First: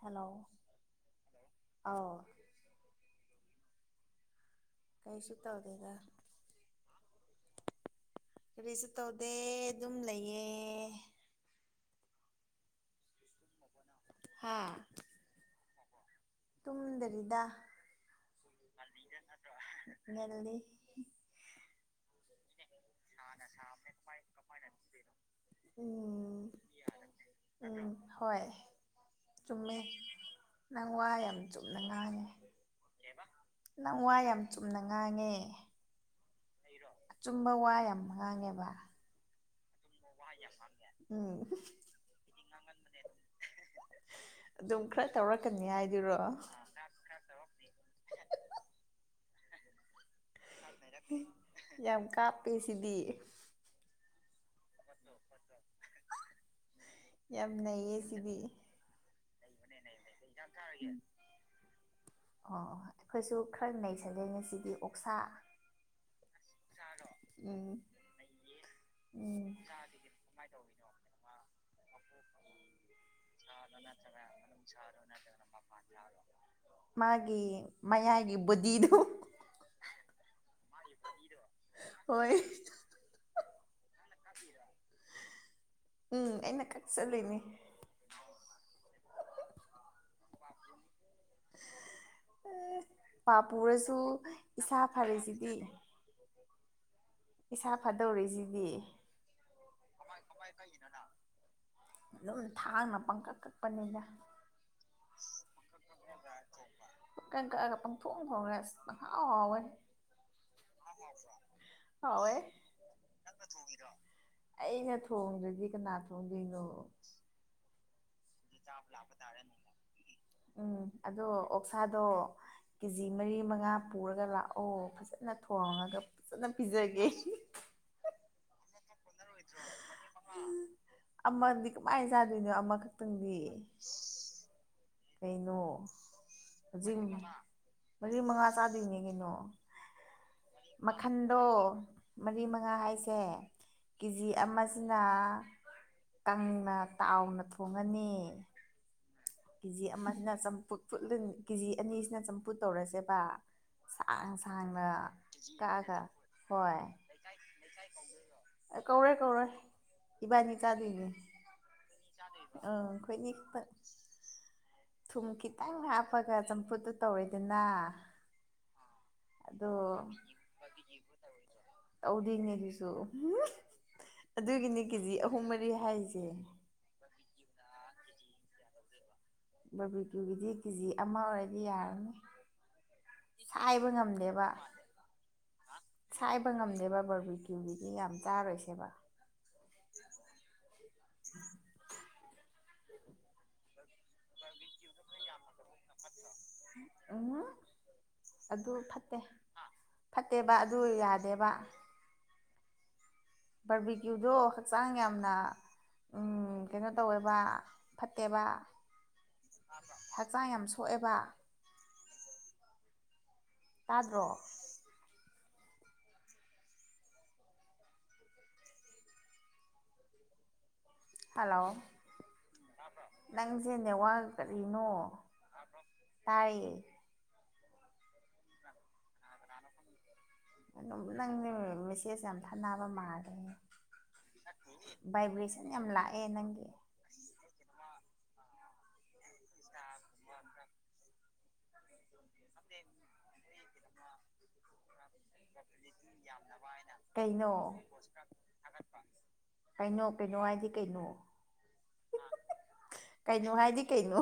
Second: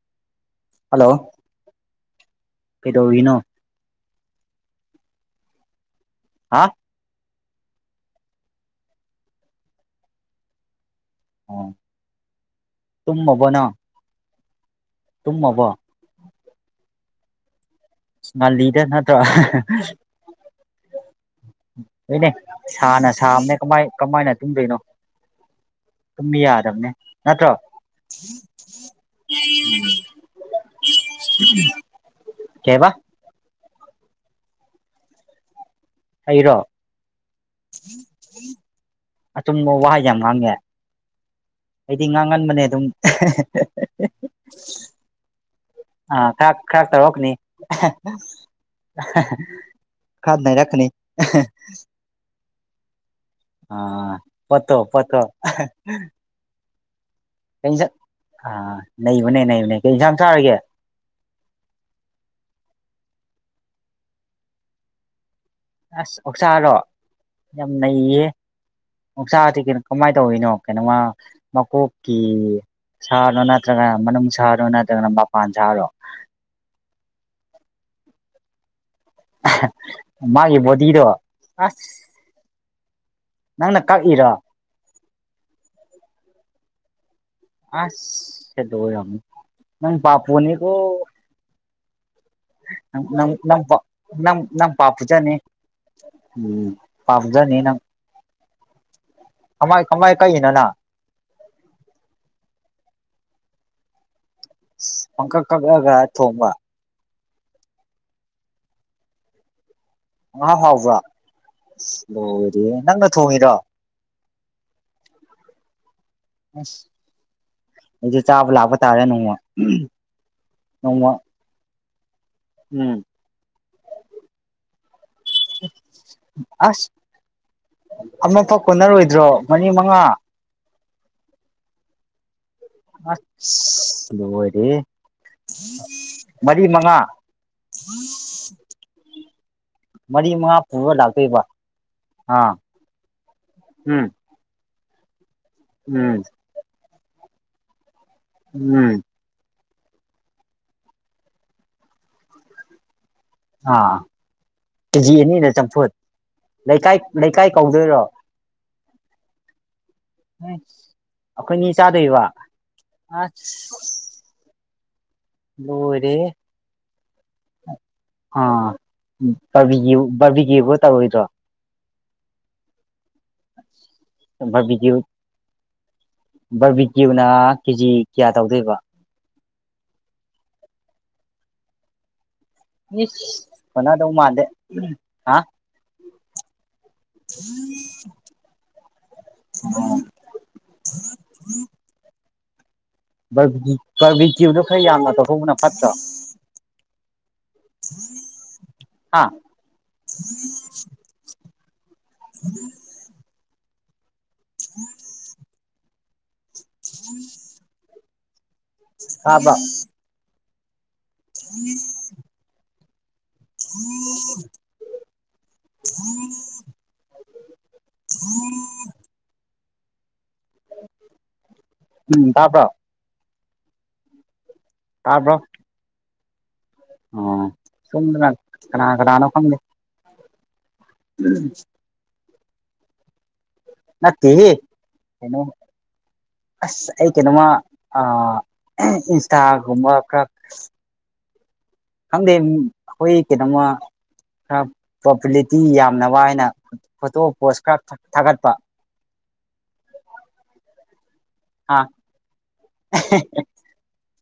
hello hello ꯑꯧ ꯀꯩꯗꯧꯔꯤꯅꯣ ꯀꯩꯁꯨ ꯇꯥꯎꯗꯦꯒ ꯍꯥ ꯀꯔꯤꯁꯨ ꯇꯧꯗꯦ ꯑꯗꯨꯝ ꯂꯩꯌꯦ ꯑꯣ ꯇꯨꯃꯕ ꯅꯪ ꯍꯥ ꯇꯨꯝꯃꯕꯣ ꯇꯨꯝꯗꯔꯤꯗ ꯃꯥ ꯂꯤꯗ ꯅꯠꯇ꯭ꯔ ꯉꯜꯂꯤ ꯍꯣꯏꯅꯦ ꯁꯥꯅ ꯁꯥꯝꯅꯦ ꯀꯃꯥꯏ ꯀꯃꯥꯏꯅ ꯇꯨꯝꯗꯣꯏꯅꯣ ꯑꯗꯨꯨꯝ ꯎꯝ ꯌꯥꯗꯕꯅꯦ ꯅꯠꯇ꯭ꯔꯣ ꯎꯝ ꯍꯣꯏ ꯆꯨꯝꯃꯦ ꯅꯪ ꯋꯥ ꯌꯥꯝ ꯆꯨꯝꯅ ꯉꯥꯡꯉꯦ ꯀꯩꯕ ꯅꯪ ꯋꯥ ꯌꯥꯝ ꯆꯨꯝꯅ ꯉꯥꯡꯉꯦ ꯑꯩꯔꯣ ꯑꯆꯨꯝꯕ ꯋꯥ ꯌꯥꯝ ꯉꯥꯡꯉꯦꯕ ꯑꯆꯨꯝꯕ ꯋꯥꯍꯩ ꯌꯥꯝ ꯉꯥꯡꯉꯦ ꯎꯝ ꯑꯩꯗꯤ ꯉꯥꯡꯍꯟꯕꯅꯦ ꯑꯗꯨꯝ ꯑꯗꯨꯝ ꯈꯔ ꯇꯧꯔꯛꯀ ꯑ ꯈꯔ ꯈꯔ ꯇꯔꯣꯀꯅꯤ ꯈ ꯅꯤ ꯀꯁꯤꯗꯤ ꯑꯥ ꯄꯠꯇꯣ ꯄꯠꯇꯣ ꯌꯥꯝ ꯂꯩꯩꯌꯦ ꯁꯤꯗꯤ ꯅ ꯎꯅꯦ ꯅ ꯎꯅꯦ ꯑ [inaudible] ꯑꯩꯈꯣꯏꯁꯨ ꯈꯔ ꯅꯩꯅꯁꯟꯖꯩ ꯉꯁꯤꯗꯤ ꯑꯣꯛꯁꯥ ꯑꯁ ꯑꯣꯛꯆꯥꯥꯔꯣ ꯌꯥꯝ ꯎꯝ ꯅꯩꯌꯦ ꯎꯝ ꯑꯣꯁꯗꯤ ꯀꯣ ꯀꯃꯥꯏꯅ ꯇꯧꯔꯤꯅꯣ ꯀꯩꯅꯣꯃ ꯃꯀꯣꯛꯀꯤ ꯁꯥꯔꯣ ꯅꯠꯇ꯭ꯔꯒꯅ ꯃꯅꯨꯡ ꯁꯥꯔꯣ ꯅꯠꯇ꯭ꯔꯒꯅ ꯃꯄꯥꯟ ꯁꯥꯔꯣ ꯃꯥꯒꯤ ꯃꯌꯥꯏꯒꯤ ꯕꯨꯗꯤꯗꯨ ꯃꯥꯒꯤ ꯕꯣꯗꯤꯗꯣ ꯑ ꯍꯣꯏ ꯅꯪꯅ ꯀꯛꯏꯔ ꯎꯝ ꯑꯩꯅ ꯀꯛ ꯆꯠꯂꯨꯅꯦ ꯑꯁ ꯁꯤ ꯇ ꯍꯅꯤ ꯅ ꯄꯄꯅꯤꯀꯣ ꯪ ꯄꯥ ꯅꯪ ꯄꯨꯔꯁꯨ ꯅꯪ ꯅꯪ ꯏꯁꯥ ꯄꯥꯄꯨꯖꯅꯤ ꯐꯔꯤꯁꯤꯗꯤ ꯎꯝ [inaudible] ꯏꯁꯥ ꯅꯪ ꯐꯥꯗꯧꯔꯤꯁꯤꯗꯤ ꯀꯃꯥꯏ ꯀꯃꯥꯏ ꯀꯛꯏꯅꯣ ꯅꯪ ꯑꯗꯨꯝ ꯊꯥꯡꯅ ꯄꯪꯀꯛ ꯀꯛꯄꯅꯤꯅ ꯄꯪꯀꯛ ꯀꯛꯂꯒ ꯊꯣꯡꯕ ꯀ ꯄꯪ ꯐ ꯐꯧꯒꯁꯥꯎꯣꯏ ꯉꯍꯥ ꯐꯥꯎꯕ꯭ꯔꯥ ꯍꯥꯎꯋꯦ ꯂꯣꯏꯔꯦ ꯅꯪꯅ ꯊꯣꯡꯉꯤꯔꯣ ꯑꯩꯅ ꯊꯣꯡꯗ꯭ꯔꯗꯤ ꯀꯅꯥ ꯊꯣꯡꯗꯣꯏꯅꯣ ꯑꯁ ꯑꯩꯁꯨ ꯆꯥꯕ ꯂꯥꯛꯄ ꯇꯥꯔꯦ ꯅꯣꯡꯃ ꯅꯣꯡꯃ ꯄꯧꯁꯥꯗꯣ ꯀꯦ ꯎꯝ ꯖꯤ ꯃꯔꯤ ꯃꯉꯥ ꯄꯨꯔꯒ ꯂꯥꯛꯑꯣ ꯐꯖꯅ ꯊꯣꯡꯉꯒ ꯐꯖꯅ ꯑꯁ ꯄꯤꯖꯒꯦ ꯑꯃꯦ ꯄ ꯀꯣꯅꯔ ꯑꯣꯏ ꯟꯗ꯭ꯔꯣ ꯃꯔꯤ ꯃꯉꯥ ꯑꯃꯗꯤ ꯀꯃꯥꯏꯅ ꯆꯥꯗꯣꯏꯅꯣ ꯑꯃꯈꯛꯇꯪꯗꯤ ꯑꯁ ꯂꯣꯏꯔꯦꯍꯦ ꯀꯩꯅꯣ ꯃꯔꯤ ꯃꯉꯥ ꯍꯧꯖꯤꯛ ꯃꯔꯤ ꯃꯉꯥ ꯆꯥꯗ꯭ꯔꯤꯉ ꯀꯩꯅꯣ ꯃꯔꯤ ꯃꯉꯥ ꯄꯨꯔ ꯂꯥꯛꯇꯣꯏꯕ ꯃꯈꯟꯗꯣ ꯃꯔꯤ ꯑꯥ ꯃꯉꯥ ꯍꯥꯏꯁꯦ ꯎꯝ ꯀꯦꯖꯤ ꯑꯃ ꯑꯁꯤꯅ ꯎꯝ ꯀꯪꯅ ꯇꯥꯎꯅ ꯊꯣꯡꯉꯅꯤ ꯎꯝ ꯀꯦꯖꯤ ꯑꯃꯁꯤꯅ ꯀꯦꯖꯤ ꯑꯅꯤꯁꯤꯅ ꯆꯝꯐꯨꯠ ꯇꯧꯔꯁꯦ ꯑꯥ ꯁꯥꯡ ꯁꯥꯡꯅ ꯀꯦꯖꯤ ꯑꯅꯤꯅ ꯆꯝꯐꯨꯠ ꯀꯛꯑꯒ ꯂꯩꯀꯥꯏ ꯂꯩꯀꯥꯏ ꯀꯧꯗꯣꯏꯔꯣ ꯀꯧꯔꯦ ꯀꯧꯔꯦ ꯑꯩꯈꯣꯏꯅꯤ ꯆꯥꯗꯣꯏꯕ ꯑꯪ ꯑꯩꯈꯣꯏꯅꯤ ꯑꯁ ꯈꯤꯇꯪ ꯊꯨꯝ ꯈꯤꯇꯪ ꯂꯣꯏꯔꯦꯍꯦ ꯍꯥꯞꯄꯒ ꯆꯝꯐꯨꯠꯇꯨ ꯇꯧꯔꯦꯗꯅ ꯑꯗꯣ ꯕꯥꯕꯤꯒꯤ ꯕꯥꯔꯕꯤꯒꯤꯕꯨ ꯇꯧꯔꯣꯏꯗ꯭ꯔꯣ ꯇꯦꯗꯣꯏꯅꯦ ꯑꯗꯨꯖꯨ ꯑꯗꯨꯒꯤꯅꯤ ꯕꯥꯔꯕꯤꯀ꯭ꯌꯨ ꯀꯦꯖꯤ ꯑꯍꯨꯝ ꯃꯔꯤ ꯍꯥꯏꯁꯦ ꯀꯨꯅꯥ ꯀꯦꯖꯤ ꯀꯌꯥ ꯇꯧꯗꯣꯏꯕ ꯕꯕꯤꯀꯒꯤꯗꯤ ꯀꯦꯖꯤ ꯑꯃ ꯑꯣꯏꯔꯗꯤ ꯌꯥꯔꯅꯤ ꯁꯥꯏꯕ ꯐꯅꯥꯗꯧ ꯃꯥꯗꯦ ꯉꯝꯗꯦꯕ ꯍꯥ ꯁꯥꯏꯕ ꯉꯝꯗꯦꯕ ꯕꯔꯕꯤꯀꯤꯕꯤꯗꯤ ꯌꯥꯝ ꯇꯥꯔꯣꯏꯁꯦꯕ ꯎꯝ ꯕꯔꯕꯤꯇꯤꯗꯣ ꯈꯔ ꯌꯥꯝꯅ ꯇꯧꯀꯧꯕꯅ ꯐꯠꯇ꯭ꯔꯣ ꯑꯣ ꯑꯗꯨ ꯐꯠꯇꯦ ꯍꯥ ꯐꯠꯇꯦꯕ ꯑꯗꯨ ꯌꯥꯗꯦꯕ ꯕꯔꯕꯤꯇ꯭ꯌꯨꯗꯣ ꯍꯛꯆꯥꯡ ꯌꯥꯝꯅ ꯎ ꯀꯩꯅꯣ ꯇꯧꯋꯦꯕ ꯐꯠꯇꯦꯕ ꯑꯝꯕ ꯆ ꯌꯥꯝ ꯁꯣꯛꯑꯦꯕ ꯎꯝ ꯇꯥꯗ꯭ꯔꯣ ꯎꯝ ꯎꯝ ꯎꯝ ꯍꯜꯂꯣ ꯎꯝ ꯇꯥꯕ꯭ꯔꯣ ꯅꯪꯁꯦ ꯅꯦꯋꯥꯔ ꯀꯔꯤꯅꯣ ꯇꯔꯕ ꯇꯥꯏꯌꯦ ꯑ ꯁꯨꯝꯗ ꯀꯅꯥ ꯀꯅꯥꯅ ꯈꯪꯗ ꯑꯗꯨꯝ ꯅꯪꯅ ꯃꯦꯁꯦꯖ ꯌꯥꯝ ꯊꯥꯅꯕ ꯃꯥꯜꯂꯦ ꯅꯠꯇ ꯀꯩꯅꯣ ꯚꯥꯏꯕ꯭ꯔꯦꯁꯟ ꯌꯥꯝ ꯂꯥꯛꯑꯦ ꯅꯪꯒꯤ ꯑꯁ ꯑꯩ ꯀꯩꯅꯣꯃ ꯑ ꯏꯟꯇꯒꯨꯃ ꯀ ꯈꯪꯗꯦ ꯑꯩꯈꯣꯏ ꯀꯩꯅꯣꯃ ꯈꯔ ꯄꯣꯄꯨꯂꯤꯇꯤ ꯌꯥꯝꯅꯕ ꯍꯥꯏꯅ ꯐꯣꯇꯣ ꯀꯩꯅꯣ ꯄꯣꯁ ꯈꯔ ꯊꯥꯒꯠꯄ ꯀꯩꯅꯣ ꯀꯩꯅꯣ ꯍꯥꯏꯗꯤ ꯀꯩꯅꯣ ꯍꯥ ꯀꯩꯅꯣ ꯍꯥꯏꯗꯤ ꯀꯩꯅꯣ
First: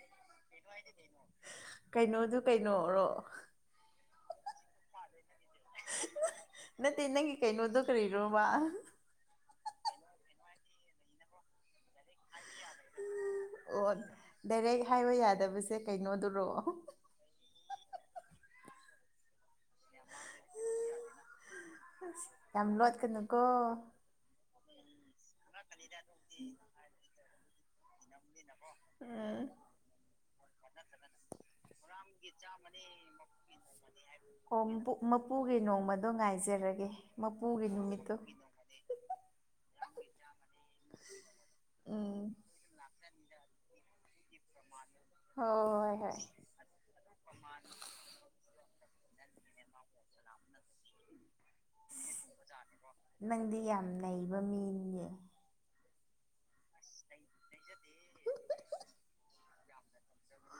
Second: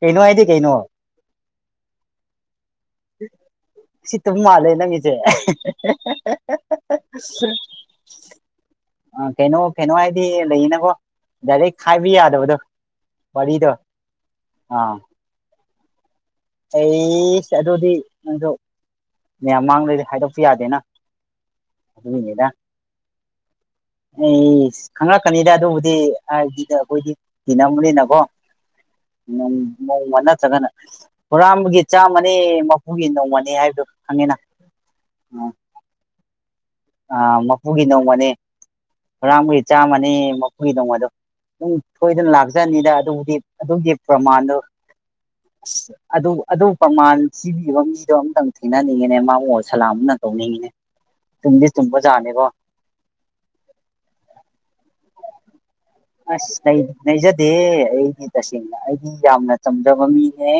ꯀꯩꯅ ꯍꯥꯏꯗꯤ ꯀꯩꯅ ꯀꯩꯅꯣꯗꯨ ꯀꯩꯅꯣꯔꯣ ꯑꯗꯨ ꯃꯥꯜꯂꯦ ꯅꯪꯒꯤꯁꯦ ꯅꯠꯇ ꯅꯪꯒꯤ ꯀꯩꯅꯗꯗꯨ ꯀꯔꯤꯔꯣꯃ ꯀꯩꯅꯣ ꯀꯩꯅꯣ ꯍꯥꯏꯗꯤ ꯂꯩꯌꯦꯅꯀꯣ ꯗꯥꯏꯔꯦꯛ ꯈꯥꯏꯕ ꯌꯥꯗꯕꯗꯣ ꯋꯥꯔꯤꯗꯣ ꯑꯣ ꯗꯥꯏꯔꯦꯛ ꯑꯥ ꯍꯥꯏꯋ ꯌꯥꯗꯕꯁꯦ ꯀꯩꯅꯣꯗ ꯑꯩꯁ ꯑꯗꯨꯗꯤ ꯅꯪꯗꯣ ꯃꯌꯥꯝ ꯃꯥꯡꯗ꯭ꯔꯗꯤ ꯍꯥꯏꯗꯣꯛꯄ ꯌꯥꯗꯦꯅ ꯑꯗꯨꯒꯤꯅꯤꯗ ꯌꯥꯝ ꯂꯣꯠꯀꯅꯨꯀꯣ ꯈꯪꯪꯂꯛꯀꯅꯤꯗ ꯑꯗꯨꯕꯨꯗꯤ ꯍꯥꯏꯗꯤꯗ ꯑꯩꯈꯣꯏꯗꯤ ꯊꯤ ꯅꯕꯅꯤꯅꯀꯣ ꯎꯝ ꯅꯣꯡꯃ ꯅꯠꯇ꯭ꯔꯒꯅ ꯍꯨꯔꯥꯟꯕꯒꯤ ꯆꯥꯝꯃꯅꯤ ꯃꯄꯨꯒꯤ ꯅꯣꯡꯃꯅꯤ ꯍꯥꯏꯕꯗꯣ ꯈꯪꯉꯤꯅ ꯑꯣ ꯃꯄꯨꯒꯤ ꯅꯣꯡꯃꯗꯣ ꯉꯥꯏꯖꯔꯒꯦ ꯃꯄꯨꯒꯤ ꯅꯨꯃꯤꯠꯇꯨ ꯍꯨꯔꯥꯡꯕꯒꯤ ꯆꯥꯝꯃꯅꯤ ꯃꯈꯨꯒꯤꯗꯣꯡ ꯃꯗꯣ ꯑꯗꯨꯝ ꯁꯣꯏꯗꯅ ꯎꯝ ꯂꯥꯛꯆꯅꯤꯗ ꯑꯗꯨꯕꯨꯗꯤ ꯑꯗꯨꯒꯤ ꯄ꯭ꯔꯃꯥꯟꯗꯣ ꯍꯣꯏ ꯑꯁ ꯍꯣꯏ ꯍꯣꯏ ꯑꯗꯨ ꯑꯗꯨ ꯄ꯭ꯔꯃꯥꯟ ꯊꯤꯕꯤꯕ ꯃꯤꯗꯣ ꯑꯝꯇꯪ ꯊ ꯊꯤꯅꯅꯤꯡꯉꯤꯅꯦ ꯃꯥ ꯃꯣꯟ ꯁꯂꯥꯝꯅ ꯇꯧꯅꯤꯡꯉꯤꯅꯦ ꯇꯨꯝꯗꯤ ꯆꯨꯝꯕ ꯖꯥꯠꯅꯦꯕꯣ ꯅꯪꯗꯤ ꯌꯥꯝ ꯅꯩꯕ ꯃꯤꯅꯤꯅꯦ ꯑꯁ ꯅꯖꯗꯦ ꯑꯩꯗꯤ ꯇꯁꯦꯡꯅ ꯑꯩꯗꯤ ꯌꯥꯝꯅ ꯆꯝꯖꯕ ꯃꯤꯅꯦ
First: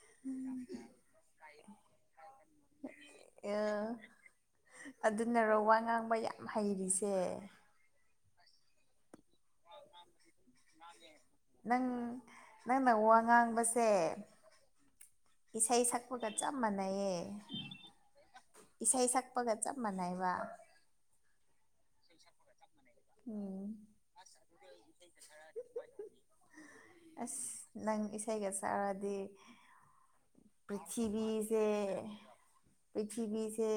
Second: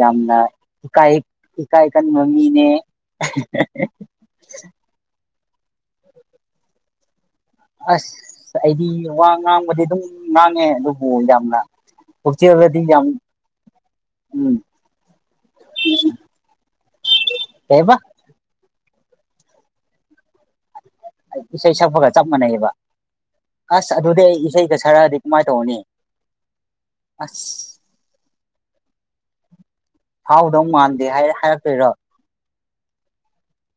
ꯌꯥꯝꯅ ꯏꯀꯥꯑ ꯏꯀꯥꯑꯀꯟꯕ ꯃꯤꯅꯦ [unintelligible] ꯎꯟꯅꯔꯧ ꯋꯥ ꯉꯥꯡꯕ ꯌꯥꯝ ꯍꯩꯔꯤꯁꯦ ꯑꯁ ꯑ ꯑꯩꯗꯤ ꯋꯥ ꯉꯥꯡꯕꯗꯤ ꯑꯗꯨꯝ ꯉꯥꯡꯉꯦ ꯑꯗꯨ ꯅꯪ ꯅꯪꯅ ꯋꯥ ꯉꯥꯡꯕꯁꯦ ꯎꯝ ꯏꯁꯩ ꯁꯛꯄꯒ ꯆꯞ ꯃꯥꯟꯅꯩꯌꯦ ꯀꯩꯕ ꯏꯁꯩ ꯁꯛꯄꯒ ꯆꯞ ꯃꯥꯟꯅꯩꯕ ꯏꯁꯩ ꯁꯛꯄꯒ ꯆꯞ ꯃꯥꯟꯅꯩꯑꯕ ꯎꯝ ꯑꯁ ꯑꯗꯨꯗꯤ ꯑꯩ ꯏꯁꯩꯒ ꯁꯛꯑꯗꯤ ꯀꯃꯥꯏ ꯇꯧꫪꯅꯤ ꯑꯁ ꯅꯪ ꯏꯁꯩꯒ ꯁꯛꯑꯗꯤ ꯐꯥꯎꯗꯧ ꯃꯥꯟꯗꯦ ꯍꯥꯏ ꯍꯥꯏꯔꯛꯇꯣꯏꯔꯣ ꯄꯔꯤꯊꯤꯕꯤꯁꯦ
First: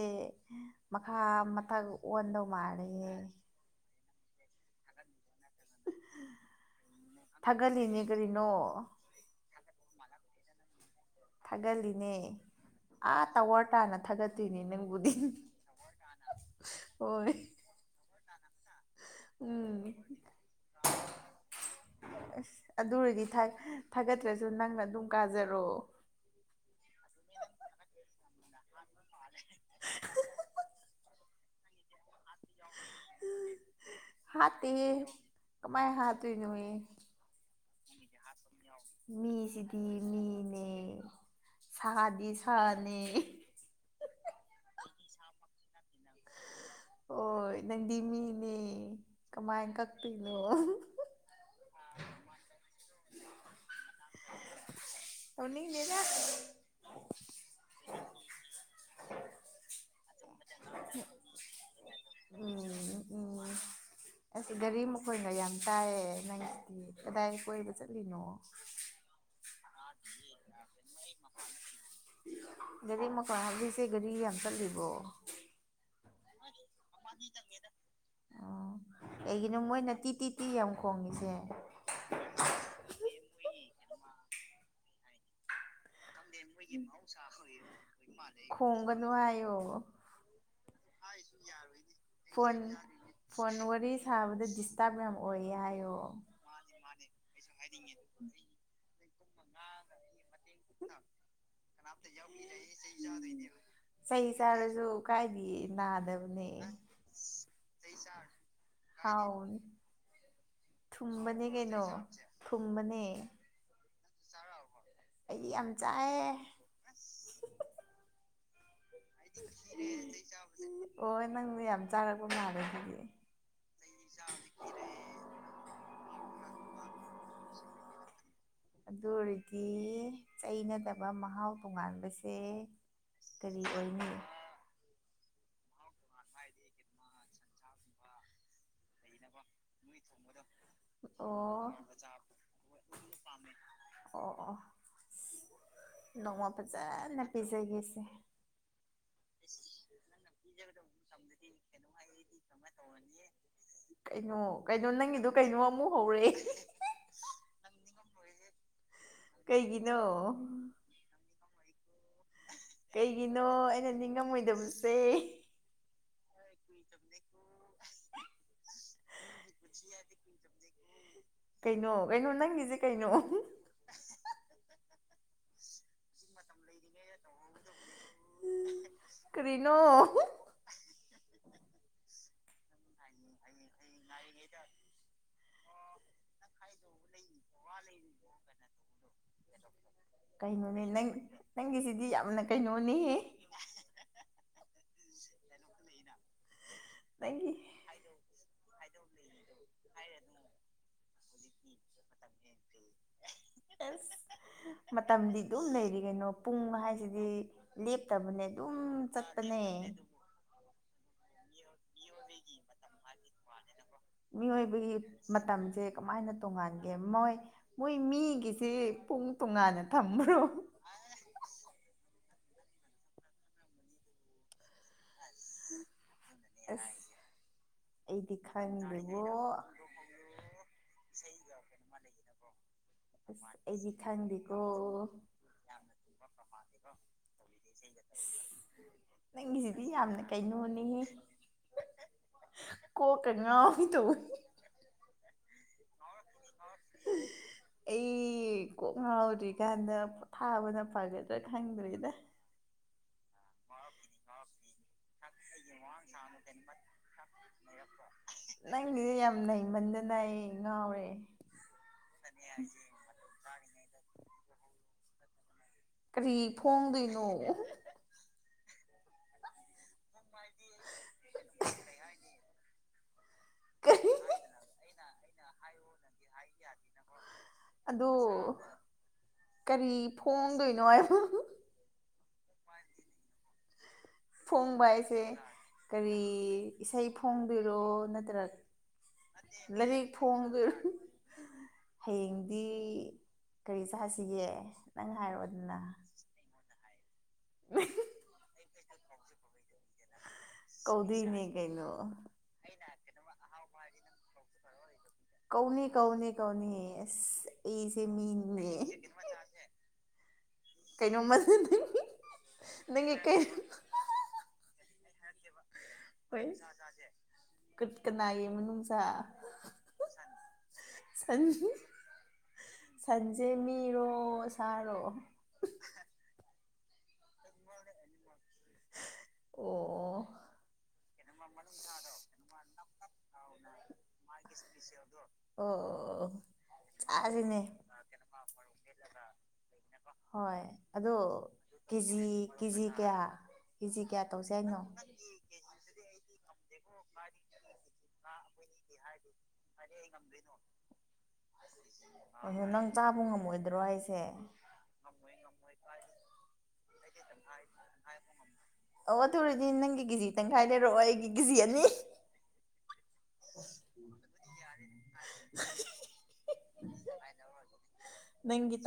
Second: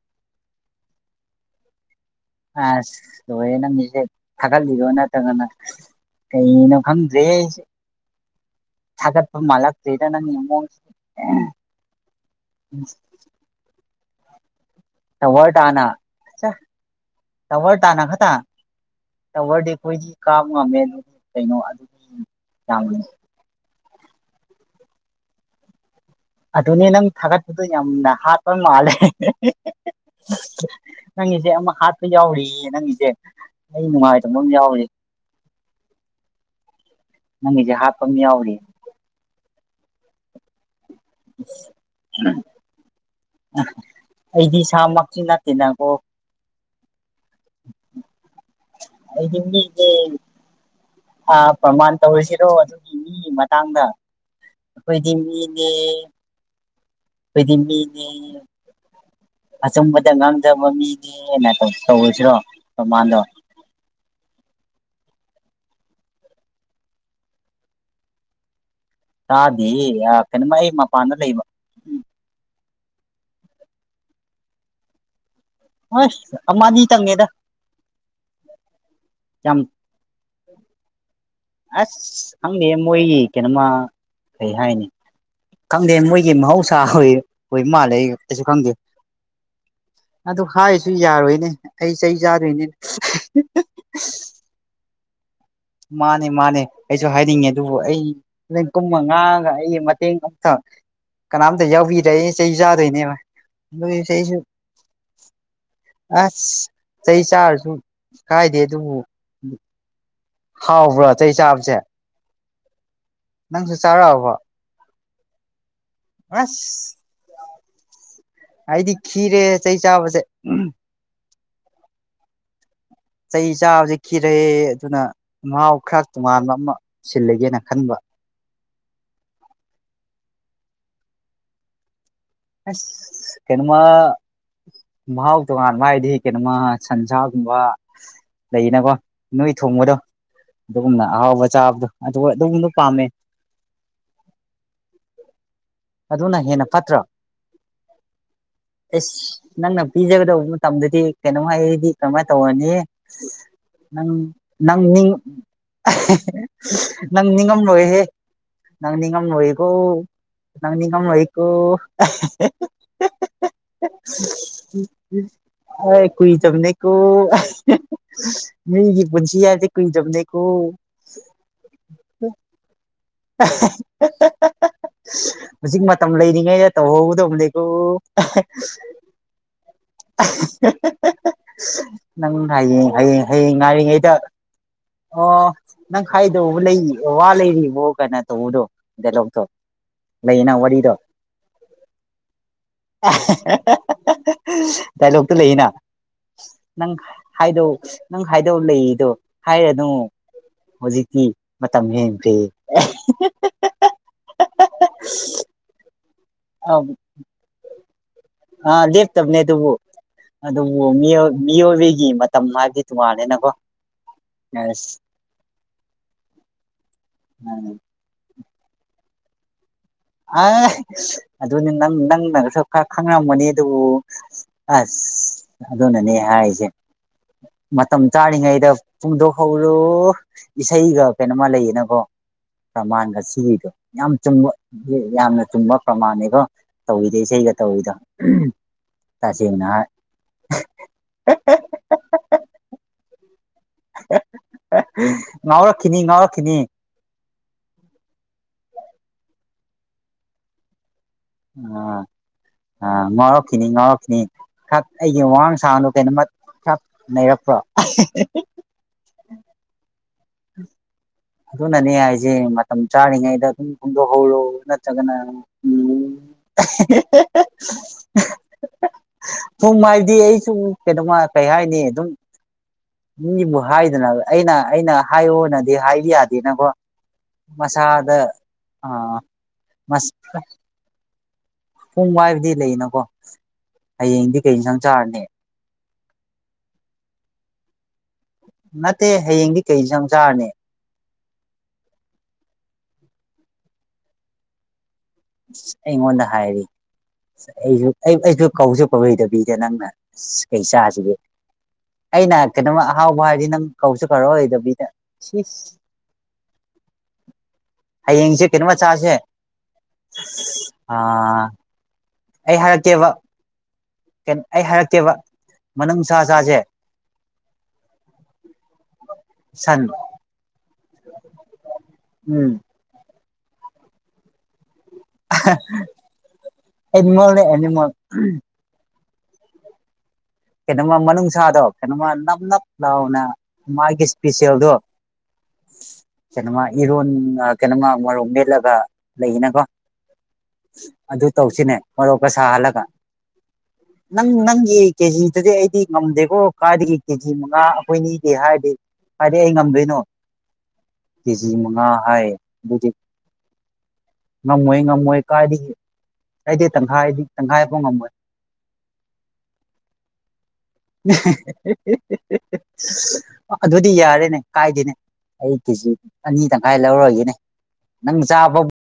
ꯃꯈꯥ ꯃꯊꯛ ꯑꯣꯟꯗꯧ ꯑꯥꯁ ꯃꯥꯜꯂꯦꯌꯦ ꯂꯣꯏꯔꯦ ꯅꯪꯒꯤꯁꯦ ꯊꯥꯂꯤꯔꯣ ꯅꯠꯇꯔ꯭ ꯒꯅ ꯀꯩꯅꯣ ꯈꯪꯗ꯭ꯔꯦꯍꯦ ꯑꯩꯁꯨ ꯊꯥꯒꯠꯂꯤꯅꯦ ꯀꯔꯤꯅꯣ ꯊꯥꯒꯠꯄ ꯃꯥꯜꯂꯛ [unintelligible] ꯊꯥꯒꯠꯂꯤꯅꯦ ꯑꯥ ꯇꯥꯋꯔ ꯇꯥꯟꯅ ꯊꯥꯒꯠꯇꯨꯏ ꯇꯥꯋꯔ ꯇꯥꯅ ꯍꯣꯏ ꯇꯥꯋꯔ ꯇꯥꯅ ꯈꯇ ꯇꯥꯋꯔꯗꯤ ꯎꯝ ꯑꯩꯈꯣꯏꯗꯤ ꯀꯥꯕ ꯉꯝꯃꯦ ꯑꯗꯨ ꯀꯩꯅꯣ ꯑꯗꯨꯒꯤ ꯑꯗꯨ [unintelligible] ꯑꯣꯏꯔꯗꯤ ꯊꯥꯒꯠꯇ꯭ꯔꯁꯨ ꯅꯪꯅ ꯑꯗꯨꯝ ꯀꯥꯖꯔꯣ ꯑꯗꯨꯅꯦ ꯅꯪ ꯊꯥꯒꯠꯄꯗꯣ ꯌꯥꯝꯅ ꯍꯥꯠꯄ ꯃꯥꯜꯂꯦ ꯅꯪꯒꯤꯁꯦ ꯑꯃ ꯍꯥꯠꯄ ꯌꯥꯎꯔꯤ ꯍꯥꯠꯇꯦ ꯌꯥꯎꯔꯤ ꯀꯃꯥꯏ ꯍꯥꯠꯇꯨꯏꯅꯣꯌꯦ ꯅꯪꯒꯤꯁꯦ ꯍꯥꯞꯄꯃ ꯌꯥꯎꯔꯤ ꯃꯤꯁꯤꯗꯤ ꯃꯤꯅꯦ ꯁꯥꯗꯤ ꯁꯥꯅꯦ ꯑꯩꯗꯤ ꯏꯁꯥꯃꯛ [unintelligible] ꯑꯣ ꯅꯪꯗꯤ ꯃꯤꯅꯦ ꯀꯃꯥꯏ ꯀꯛꯇꯣꯏꯅꯣ ꯑ ꯄ꯭ꯔꯃꯥꯟ ꯇꯧꯔꯤꯁꯤꯔꯣ ꯑꯗꯨꯒꯤ ꯃꯤꯒꯤ ꯃꯇꯥꯡꯗ ꯑꯩꯈꯣꯏꯗꯤ ꯃꯤꯅꯦ ꯇꯧꯅꯤꯡꯗꯦꯗ ꯑꯩꯈꯣꯏꯗꯤ ꯃꯤꯅꯦ ꯑꯆꯨꯝꯕꯗ ꯉꯥꯡꯖꯕ ꯃꯤꯅꯦꯅ ꯀꯣ ꯇꯧꯔꯁꯤꯔꯣ ꯎꯝ ꯀꯃꯥꯟꯗꯣ ꯎꯝ ꯑꯁ ꯒꯥꯔꯤ ꯃꯈꯣꯟꯒ ꯌꯥꯝ ꯇꯥꯏꯌꯦ ꯅꯪꯁꯤꯗꯤ ꯀꯗꯥꯏ ꯀꯣꯏꯕ ꯆꯠꯂꯤꯅꯣ ꯇꯥꯗꯦꯍꯦ ꯀꯩꯅꯣꯃ ꯑꯩ ꯃꯄꯥꯟꯗ ꯂꯩꯕ ꯒꯥꯔꯤ ꯃꯈꯣꯟ ꯍꯥꯞꯂꯤꯁꯦ ꯒꯥꯔꯤ ꯌꯥꯝ ꯆꯠꯂꯤꯕꯣ ꯑꯁ ꯑꯃ ꯑꯅꯤꯇꯪꯅꯦꯗ [unintelligible] ꯀꯩꯒꯤꯅꯣ ꯌꯥꯝ ꯃꯣꯏꯅ ꯇꯤ ꯇꯤ ꯇꯤ ꯌꯥꯝ ꯈꯣꯡꯉꯤꯁꯦ ꯑꯁ ꯈꯪꯗꯦ ꯃꯣꯏꯒꯤ ꯀꯩꯅꯣꯃ ꯀꯩ ꯍꯥꯏꯅꯤ ꯈꯪꯗꯦ ꯃꯣꯏ ꯒꯤ ꯃꯍꯧꯁꯥ [unintelligible] ꯃꯥꯜꯂꯦ ꯑꯩ ꯀꯩꯁꯨ ꯈꯪꯗꯦ ꯈꯣꯡꯒꯅꯨ ꯍꯥꯏꯌꯣ ꯑꯗꯨ ꯍꯥꯏ ꯁꯨ ꯌꯥꯔꯣꯏꯅꯦ ꯑꯩ ꯆꯩ ꯆꯥꯗꯣꯏꯅꯤ ꯐꯣꯟ ꯐꯣꯟ ꯋꯥꯔꯤ ꯁꯥꯕꯗ ꯗꯤꯁꯇꯥꯔꯕ ꯌꯥꯝ ꯑꯣꯏꯌꯦ ꯍꯥꯏꯌꯣ ꯃꯥꯅꯦ ꯃꯥꯅꯦ ꯑꯩꯁꯨ ꯍꯥꯏꯅꯤꯡꯉꯤ ꯑꯗꯨꯕꯨ ꯑꯩ ꯅ ꯀꯨꯝꯃ ꯉꯥꯡꯉꯒ ꯑꯩꯒꯤ ꯃꯇꯦꯡ ꯀꯅꯥꯝꯇ ꯌꯥꯎꯕꯤꯗꯔ꯭ꯦ ꯑꯩ ꯆꯩ ꯆꯥꯗꯣꯏꯅꯦꯕ ꯑꯗꯨꯏꯁꯨ ꯆꯩ ꯑꯩꯁꯨ ꯆꯥꯔꯁꯨ ꯀꯥꯏꯗꯤꯌꯦ ꯅꯥꯗꯕꯅꯦ ꯑꯁ ꯆꯩ ꯆꯥꯔꯁꯨ ꯀꯥꯏꯗꯦ ꯑꯗꯨꯕꯨ ꯍꯥꯎꯕꯅꯤ ꯍꯥꯎꯕ꯭ꯔꯣ ꯆꯩ ꯊꯨꯝꯕꯅꯦ ꯆꯥꯕꯁꯦ ꯀꯩꯅꯣ ꯊꯨꯝꯕꯅꯦ ꯅꯪꯁꯨ ꯆꯥꯔꯛꯑꯕꯣ ꯑꯩꯗꯤ ꯌꯥꯝ ꯆꯥꯏꯌꯦ ꯑꯁ ꯑꯩꯗꯤ ꯈꯤꯔꯦ ꯆꯩ ꯆꯥꯕꯁꯦ ꯑꯣ ꯅꯪꯗꯤ [unintelligible] ꯆꯩ ꯆꯥꯕꯁꯦ ꯈꯤꯔꯦ ꯑꯗꯨꯅ ꯃꯍꯥꯎ ꯈꯔ ꯇꯣꯉꯥꯟꯕ ꯑꯃ ꯁꯤꯜꯂꯒꯦꯅ ꯈꯟꯕ ꯑꯗꯨ ꯑꯣꯏꯔꯗꯤ ꯆꯩ ꯅꯠꯇꯕ ꯃꯍꯥꯎ ꯇꯣꯉꯥꯟꯕꯁ ꯑꯁ ꯀꯩꯅꯣꯝꯃ ꯃꯍꯥꯎ ꯇꯣꯉꯥꯟꯕ ꯍꯥꯏꯗꯤ ꯀꯩꯅꯣꯃ ꯁꯟꯁꯥ ꯒꯨꯝꯕ ꯂꯩꯌꯦꯅꯀꯣ ꯅꯣꯏ ꯊꯣꯡꯕꯗꯣ ꯑꯗꯨꯒꯨꯝꯅ ꯑꯍꯥꯎꯕ ꯑꯣ ꯆꯥꯕꯗꯣ ꯑꯗꯨꯒ ꯑꯗꯨꯒꯨꯝꯕꯗꯣ ꯄꯥꯝꯃꯦ ꯑꯣ ꯑꯣ ꯅꯣꯡꯃ ꯐꯖꯅ ꯄꯤꯖꯒꯦꯁꯦ ꯏꯁ ꯅꯪꯅ ꯄꯤꯖꯒꯗꯧꯕ ꯃꯇꯝꯗꯗꯤ ꯀꯩꯅꯣ ꯑꯩꯗꯤ ꯀꯃꯥꯏꯅ ꯇꯧꯔꯅꯤ ꯅꯪ ꯀꯩꯅꯣ ꯅꯪ ꯀꯩꯅꯣ ꯅꯤꯡ ꯅꯪꯒꯤꯗꯣ ꯀꯩꯅꯣ ꯑꯃꯨꯛ ꯍꯧꯔꯛꯑꯦ ꯅꯪ ꯅꯤꯡꯉꯝꯂꯣꯏꯍꯦ ꯅꯪ ꯅꯤꯡꯉꯝ ꯂꫭꯏꯀꯣ ꯀꯩꯒꯤꯅꯣ ꯏꯉꯝ ꯂꯣꯏꯀꯣ ꯀꯩꯒꯤꯅꯣ ꯑꯩꯅ ꯅꯤꯡꯉꯝꯃꯣꯏꯗꯕꯁꯦ ꯍꯣꯏ ꯀꯨꯏꯗꯕꯅꯦꯀꯣ ꯃꯤꯒꯤ ꯄꯨꯟꯁꯤ ꯍꯥꯏꯕꯁꯤ ꯀꯨꯏꯗꯕꯅꯦꯀꯣ ꯀꯩꯅꯣ ꯀꯩꯅꯣ ꯅꯪꯒꯤꯖꯤ ꯀꯩꯅꯣ ꯍꯧꯖꯤꯛ ꯃꯇꯝ ꯂꯩꯔꯤꯉꯩꯗ ꯇꯧꯍꯧꯒꯗꯧꯕꯅꯤꯀꯣ ꯀꯔꯤꯅꯣ ꯅꯪ ꯍꯌꯦꯡ ꯍꯌꯦꯡ ꯍꯌꯦꯡ ꯉꯥꯏꯔꯤꯉꯩꯗ ꯑꯣ ꯅꯪ ꯍꯥꯏꯗꯧꯕ ꯂꯩ ꯋꯥ ꯂꯩꯔꯤꯕꯣ ꯀꯥꯏꯅ ꯇꯧꯕꯗꯣ ꯗꯂꯣꯛꯇꯣ ꯀꯩꯅꯣꯅꯦ ꯅꯪ ꯅꯪꯒꯤꯁꯤꯗꯤ ꯌꯥꯝꯅ ꯀꯩꯅꯣꯅꯤ ꯍꯦ ꯗꯥꯏꯂꯣꯛꯇꯨ ꯂꯩꯌꯦꯅ ꯅꯪ ꯅꯪꯒꯤ ꯍꯥꯏꯗꯧ ꯅꯪ ꯍꯥꯏꯗꯧ ꯂꯩꯗꯣ ꯍꯥꯏꯔꯅꯨ ꯍꯧꯖꯤꯛꯇꯤ ꯃꯇꯝ ꯍꯦꯟꯈ꯭ꯔꯦ ꯑꯁ ꯃꯇꯝꯗꯤ ꯑꯗꯨꯝ ꯂꯩꯔꯤ ꯀꯩꯅꯣ ꯄꯨꯡ ꯍꯥꯏꯁꯤꯗꯤ ꯂꯦꯞꯇꯕꯅꯦ ꯑꯗꯨꯝ ꯑꯥ ꯂꯦꯞꯇꯕꯅꯦ ꯆꯠꯄꯅꯦ ꯑꯗꯨꯕꯨ ꯑꯗꯨꯕꯨ ꯃꯤꯑꯣꯏ ꯃꯤꯑꯣꯏꯕꯒꯤ ꯃꯇꯝ ꯍꯥꯏꯕꯗꯤ ꯇꯨꯉꯥꯜꯂꯦꯅꯀꯣ ꯃꯤꯑꯣꯏꯕꯒꯤ ꯃꯇꯝꯁꯦ ꯀꯃꯥꯏꯅ ꯇꯣꯡꯉꯥꯟꯒꯦ ꯃꯣꯏ ꯃꯣꯏ ꯃꯤꯒꯤ ꯁꯤ ꯄꯨꯡ ꯇꯨꯉꯥꯟꯅ ꯑ ꯑꯗꯨꯅꯤ ꯅꯪ ꯅꯪ ꯅ ꯊꯣꯛ ꯈ ꯈꯪꯉꯝꯒꯅꯤ ꯑꯗꯨꯕꯨ ꯑꯁ ꯑꯗꯨꯅꯅꯦ ꯍꯥꯏꯁꯦ ꯑꯁ ꯃꯇꯝ ꯑꯩꯗꯤ ꯆꯥꯔꯤꯉꯩꯗ ꯈꯪꯗꯦꯕꯣ ꯄꯨꯡꯗꯣ ꯍꯧꯔꯣ ꯏꯁꯩꯒ ꯀꯩꯅꯣꯝꯃ ꯂꯩꯌꯦꯅꯀꯣ ꯑꯁ ꯄ꯭ꯔꯃꯥꯟꯒꯁꯤꯔꯤꯗꯣ ꯑꯩꯗꯤ ꯌꯥꯝ ꯆꯨꯝꯕ ꯈꯪꯗꯦꯀꯣ ꯌꯥꯝꯅ ꯆꯨꯝꯕ ꯄ꯭ꯔꯃꯥꯟꯅꯦꯀꯣ ꯇꯧꯋꯤꯗꯦ ꯏꯁꯩꯒ ꯇꯧꯋꯤꯗꯣ ꯇꯁꯦꯡꯅ ꯅꯪꯒꯤꯁꯤꯗꯤ ꯍꯥꯏ ꯌꯥꯝꯅ ꯀꯩꯅꯣꯅꯤꯍꯦ ꯀꯣꯀ ꯀ ꯉꯥꯎ ꯋꯤ ꯇꯧꯕꯥ ꯉꯥꯎꯔꯛꯈꯤꯅꯤ ꯉꯥꯎꯔꯛꯈꯤꯅꯤ ꯑꯩ ꯀꯣꯛ ꯉꯥꯎ꯭ꯔꯤ ꯀꯥꯟꯗ ꯊꯥꯕꯅ ꯐꯒꯦ ꯑ ꯑ ꯉꯥꯎꯔꯛꯈꯤꯅꯤ ꯉꯥꯎꯔꯛꯈꯤꯅꯤ ꯈꯛ ꯑꯩꯒꯤ ꯋꯥꯑꯥꯟ ꯊꯥꯅꯣ ꯀꯩꯅꯣꯃ ꯐꯛ ꯅꯩꯔꯛꯄ꯭ꯔꯣ ꯅꯩ ꯉꯥꯎꯔꯦ ꯑꯗꯨꯅꯅꯦ ꯍꯥꯏꯖꯦ ꯃꯇꯝ ꯆꯥꯔꯤꯉꯩꯗ ꯑꯗꯨꯝ ꯐꫭꯡꯗꯣꯛꯍꯧꯔꯣ ꯅꯠꯇ꯭ꯔꯒꯅ ꯎꯝ ꯀꯔꯤ ꯐꯣꯡꯗꯣꯏꯅꯣ ꯊꯨꯝ ꯍꯥꯏꯗꯤ ꯑꯩꯁꯨ ꯀꯩꯅꯣꯃ ꯀꯩ ꯍꯥꯏꯅꯤ ꯑꯗꯨꯝ ꯃꯤꯕꯨ ꯀꯔꯤ ꯍꯥꯏꯗꯅ ꯑꯩꯅ ꯑꯩꯅ ꯍꯥꯏꯌꯣꯅꯗꯤ ꯍꯥꯏꯗꯤ ꯌꯥꯗꯦꯅꯀꯣ ꯑꯗꯨ ꯃꯁꯥꯗ ꯑꯥ ꯀꯔꯤ ꯃꯁ ꯐꯣꯡꯗꯣꯏꯅꯣ ꯍꯥꯏꯕ ꯄꯨꯡ ꯋꯥꯏꯕꯗꯤ ꯂꯩꯅꯀꯣ ꯍꯌꯦꯡꯗꯤ ꯀꯩ ꯏꯟꯁꯥꯡ ꯊꫭꯡꯕ ꯍꯥꯏꯁꯦ ꯆꯥꯔꯅꯤ ꯀꯔꯤ ꯏꯁꯩ ꯐꯣꯡꯗꯣꯏꯔꯣ ꯅꯠ ꯅꯠꯇꯦ ꯍꯌꯦꯡꯗꯤ ꯀꯩ ꯖꯥꯟ ꯆꯥꯔꯅꯤ ꯐꯣꯡꯗꯣꯏꯔꯣ ꯍꯌꯦꯡꯗꯤ ꯀꯔꯤ ꯆꯥꯁꯤꯒꯦ ꯅꯪ ꯏꯁ ꯍꯥꯏꯔꯛꯑꯣꯗꯅ ꯑꯩꯉꯣꯟꯗ ꯍꯥꯏꯔꯤ ꯑꯩꯖꯨ ꯑꯩ ꯑꯩꯖꯨ ꯀꯧꯖꯨ ꯀꯧꯔꫭꯏꯗꯕꯤꯗ ꯅꯪꯅ ꯑꯁ ꯀꯩ ꯆꯥꯁꯤꯒꯦ ꯀꯧꯗꯣꯏꯅꯦ ꯀꯩꯅꯣ ꯑꯩꯅ ꯀꯩꯅꯣꯝꯃ ꯑꯍꯥꯎꯕ ꯍꯥꯏꯔꯗꯤ ꯅꯪ ꯀꯧꯁꯨ ꯀꯧꯔꯛꯑꯣꯏꯗꯕꯤꯗ ꯁꯤꯁ ꯀꯧꯅꯤ ꯀꯧꯅꯤ ꯀꯧꯅꯤ ꯑꯁ ꯑꯩꯁꯦ ꯃꯤꯅꯤꯅꯦ ꯑꯁ ꯑ ꯑꯩ ꯍꯥꯏꯔꯛꯀꯦꯕ ꯅꯪꯒꯤ ꯀꯩ ꯀꯟ ꯑꯩ ꯍꯥꯏꯔꯛꯇꯦꯕ ꯑꯣꯏꯁ ꯀꯠ ꯀꯅꯥꯏ ꯃꯅꯨꯡꯁ ꯁꯟ ꯁꯟ ꯎꯝ ꯁꯟꯖꯦ ꯃꯤꯔꯣ ꯊꯔꯣ ꯑꯦꯅꯤꯃꯜꯅꯦ ꯑꯦꯅꯤꯃꯜ ꯑꯣ ꯀꯩꯅꯣꯃ ꯃꯅꯨꯡꯁꯥꯗꯣ ꯀꯩꯅꯣꯃ ꯅꯞ ꯅꯞ ꯂꯥꯎꯅ ꯃꯥꯒꯤ ꯏꯁꯄꯤꯁꯦꯜꯗꯣ ꯑꯣ ꯑꯣ ꯀꯩꯅꯣꯃ ꯏꯔꯣꯟ ꯆꯥꯁꯤꯅꯦ ꯀꯩꯅꯣꯃ ꯃꯔꯣꯛ ꯃꯦꯠꯂꯒ ꯂꯩꯌꯦꯅꯀꯣ ꯍꯣꯏ ꯑꯗꯣ ꯀꯦꯖꯤ ꯃꯔꯣꯛꯀ ꯁꯥꯍꯜꯂꯒ ꯀꯦꯖꯤ ꯀꯌꯥ ꯀꯦꯖꯤ ꯀꯌꯥ ꯇꯧꯁꯦ ꯍꯥꯏꯅꯣ ꯀꯦꯖꯤꯗꯗꯤ ꯑꯩꯗꯤ ꯉꯝꯗꯦꯀꯣ ꯀꯥꯏꯗꯒꯤ ꯀꯦꯖꯤ ꯃꯉꯥ ꯑꯩꯈꯣꯏꯅꯤꯗꯤ ꯍꯥꯏꯔꯗꯤ ꯀꯥꯏꯗꯩ ꯑꯩ ꯉꯝ ꯗꯩꯅꯣ ꯀꯦꯖꯤ ꯃꯉꯥ ꯍꯥꯏ ꯀꯩꯅꫭ ꯅꯪ ꯑꯗꯨꯗꯤ ꯆꯥꯕ ꯉꯝꯃꯣꯏꯗ꯭ꯔꯣ ꯍꯥꯏꯁꯦ ꯀꯥꯏꯗꯤꯒꯤ ꯑꯩꯗꯤ ꯇꯪꯈꯥꯏꯗꯤ ꯇꯪꯈꯥꯏꯐꯥꯎ ꯉꯝꯃꯣꯏ ꯑꯣ ꯑꯗ‌ꯦꯔꯗꯤ ꯅꯪꯒꯤꯖꯤ ꯇꯪꯈꯥꯏ ꯂꯩꯔꯛꯑꯣ ꯑꯩꯒꯤ ꯀꯦꯖꯤ ꯑꯅꯤ ꯑꯗꯨꯗꯤ ꯌꯥꯔꯦꯅꯦ ꯀꯥꯏꯗ‌ꯦꯅꯦ ꯑꯩ ꯀꯦꯖꯤ ꯑꯅꯤ ꯇꯪꯈꯥꯏ ꯂꯧꯔꯒꯦꯅꯦ ꯅꯪ ꯆꯥꯕ ꯅꯪꯒꯤ